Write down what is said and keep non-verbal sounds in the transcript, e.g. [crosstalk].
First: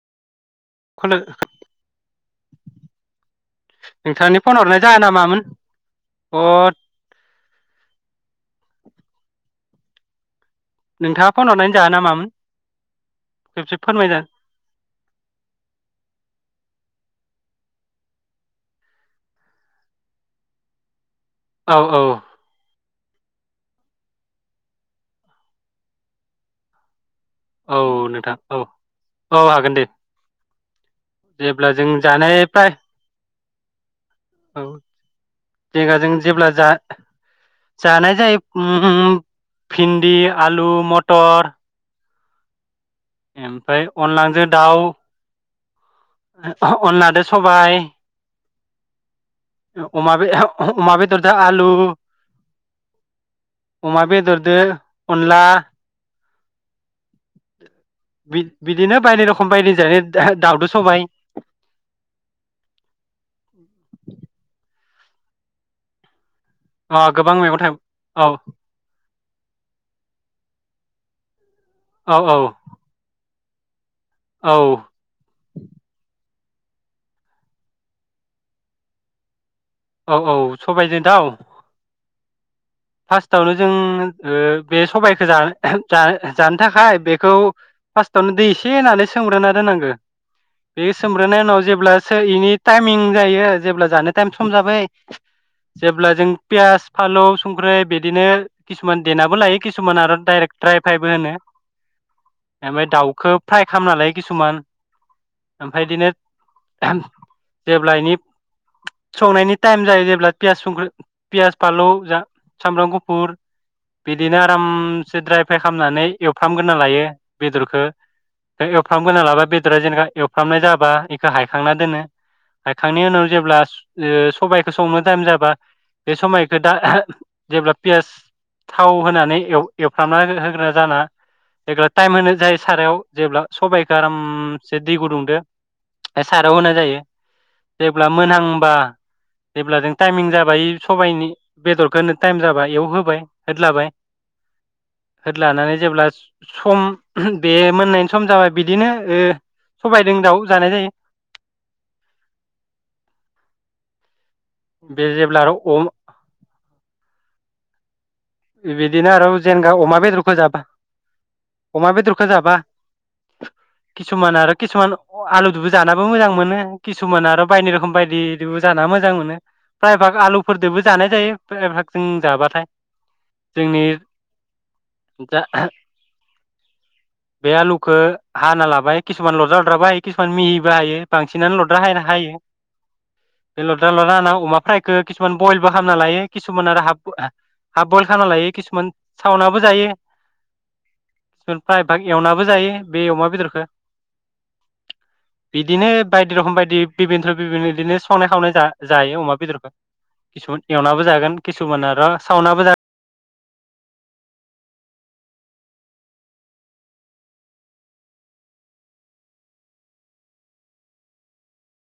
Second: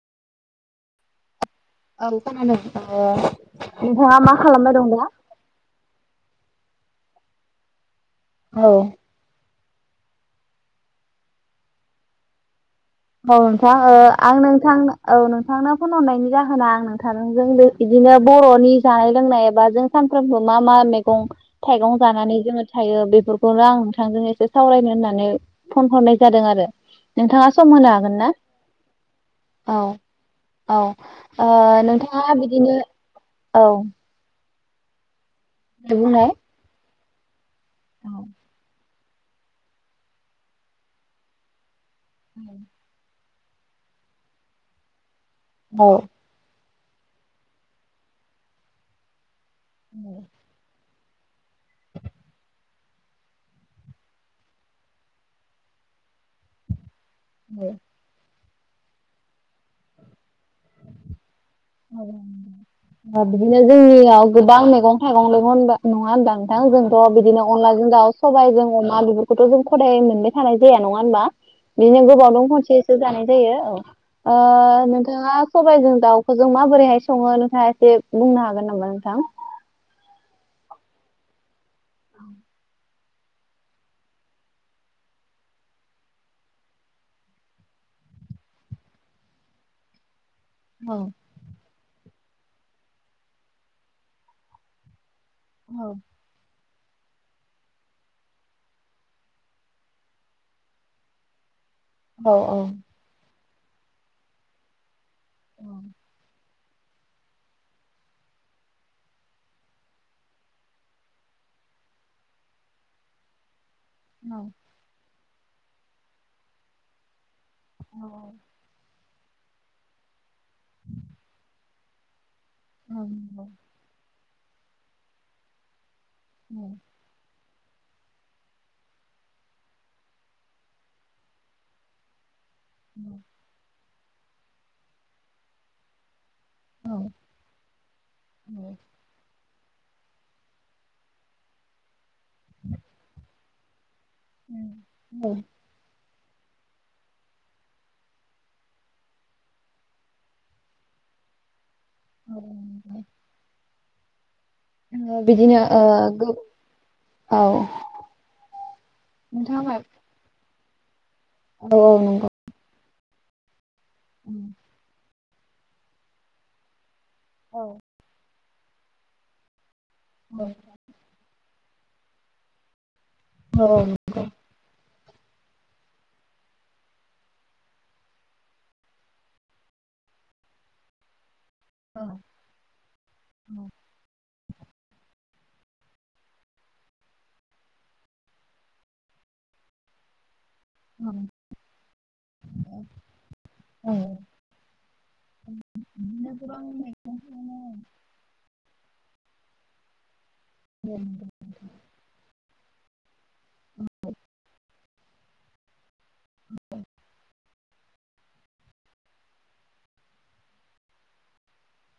[unintelligible] औ खोनादों ओ नोंथाङा मा नोंथांनि फन खालामबाय हरनाय दं जाहोना दा। मामोन [unintelligible] औ। नोंथाङा फन हरनानै जाहोना मामोन। औ नोंथां खेबसे ओ फोरमायजा आं नोंथांनो औ नोंथांनो आं फन हरनायनि जाहोना आं नों थांजों बे बिदिनो बर'नि जानाय लोंनाय एबा जों सानफ्रोमबो मा मा मेग गं औ थाइगं औ जानानै जोङो। थायो बेफोरखौनो आं नोंथांजों एसे सावरायनो होननानै फन हरनाय जादों आरो नोंथां औ नोंथां औ औ हागोन दे। औ ओ जेब्ला जों नोंथाङा जानाय फ्राय बिदिनो। औ। औ। दे [unintelligible] बुंनाय जेब्ला जा औ जानाय जायो उम भिन्दि आलु मटर। उम। ओमफ्राय अनलांजों दाउ। ब। अनलादो सबाय। अमाबे अमाबे। दा आलु। अमा बेदरदो अनला। औ। बि बिदिनो बायनि रखम बायदि जायो दाउदो सबाय अ बिदिनो जोंनियाव गो दा मैगं थाइगं [unintelligible] नङा होनबा। दा अ जोंथ' गोबां बिदिनो मैगं थाइगं अनलाजों दाउ औ सबायजों अमा बेफोरखौथ' जों खदाय मोनबाय थानाय जाया नङा होनबा। बिदिनो औ गोबावजों औ खनसेसो जानाय दैयो औ। ओ औ नोंथाङा सबाइजों दाउ खौ जों माबोरैहाय सङो नोंथाङा एसे बुंनो हागोन नामा नोंथां? औ औ सबायजों दाव। औ फार्स्टआवनो जों ओ बे सबायखौ जा-जानो थाखाय बेखौ फार्स्टआवनो दै एसे होनानै सोमग्रोना दोननांगो। बे औ सोमब्रोनाय उनाव जेब्ला सोर इनि टाइमिं जायो जेब्ला जानो टाइम सम जाबाय। जेब्ला जों पियास फालौ ओमफ्राय बिदिनो किसुमान देेनाबो लायो किसुमान आरो डायरेक्ट द्राइ फाइबो होनो। ओमफाय दावखो फ्राइ खालामना लायो किसुमान। ओमफाय इदिनो जेब्ला एनि संनायनि टाइम जायो जेब्ला पियास संख्रि पियास फालौ जा सामरां गुफुर बिदिनो आराम सो द्राइइ फ्राइ खामनानै एवफ्रामग्रोना लायो। बेदरखो एवफ्रामगोना लाबा बेदरा जेनेका एवफ्रामनाय जाबा इखो हायखांना दोनो। हायखांनि उनाव जेब्ला सबायखो संनो टाइम जाबा बे समायखो दा जेब्ला पियास थाव होनानै एव- एवफ्रामना होग्रा जाना [unintelligible] टाइम होनो जायो। सारायाव जेब्ला सबाय आरामसे दै गुदुंदो सारायाव होनाय औ जायो जेब्ला मोनहांबा जेब्ला जों टाइमिं जाबाय सबायनि बेदरखो टाइम जाबाय इयाव होबाय होदलाबाय होदलानानै जेब्ला सम बे मोननायनि सम जाबाय बिदिनो ओ सबायदों दाउ जानाय जायो। औ [unintelligible] बे ओ जेब्ला आरो बिदिनो ओ अम गो औ बिदिनो आरो जेनगा नोंथाङा अमा बेदरखौ जाबा औ अमा औ बेदरखो जाबा किसुमान आरो नंगौ किसुमान अ' आलु दुबो जानाबो मोजां मोनो। किसुमान आरो बायनाय रखम बायदि। दिबु जाना मोजां मोनो। प्राय बाग औ आलुफोरदोबो जानाय जायो। [unintelligible] जों जाबाथाय औ जोंनि दा बे आलुखो हाना लाबाय किसुमान लद्रा लद्राबो हायो। किसुमान मिहिबो हायो बां सिनानो लद्रा हा औ हायो। बे लद्रा लद्रा हाना अमा फ्रायखौ किसुमान बयलबो खालामना लायो। किसुमान आरो हाब ब आ हाफ बयल खाना लायो किसुमान सावनाबबो जायो। सोर फ्रायभाग एवनाबो जायो। बे अमा बेदरखो औ बिदिनो बायदि रखम गोबां बायदि बिबिनद्र बिबिनद्र मैगंखौनो इदिनो संनाय खावनाय जा जायो अमा बेदरखो किसुमान एवनाबो जागोन किसुमान आर सावनाबो जा [unintelligible] [inaudible]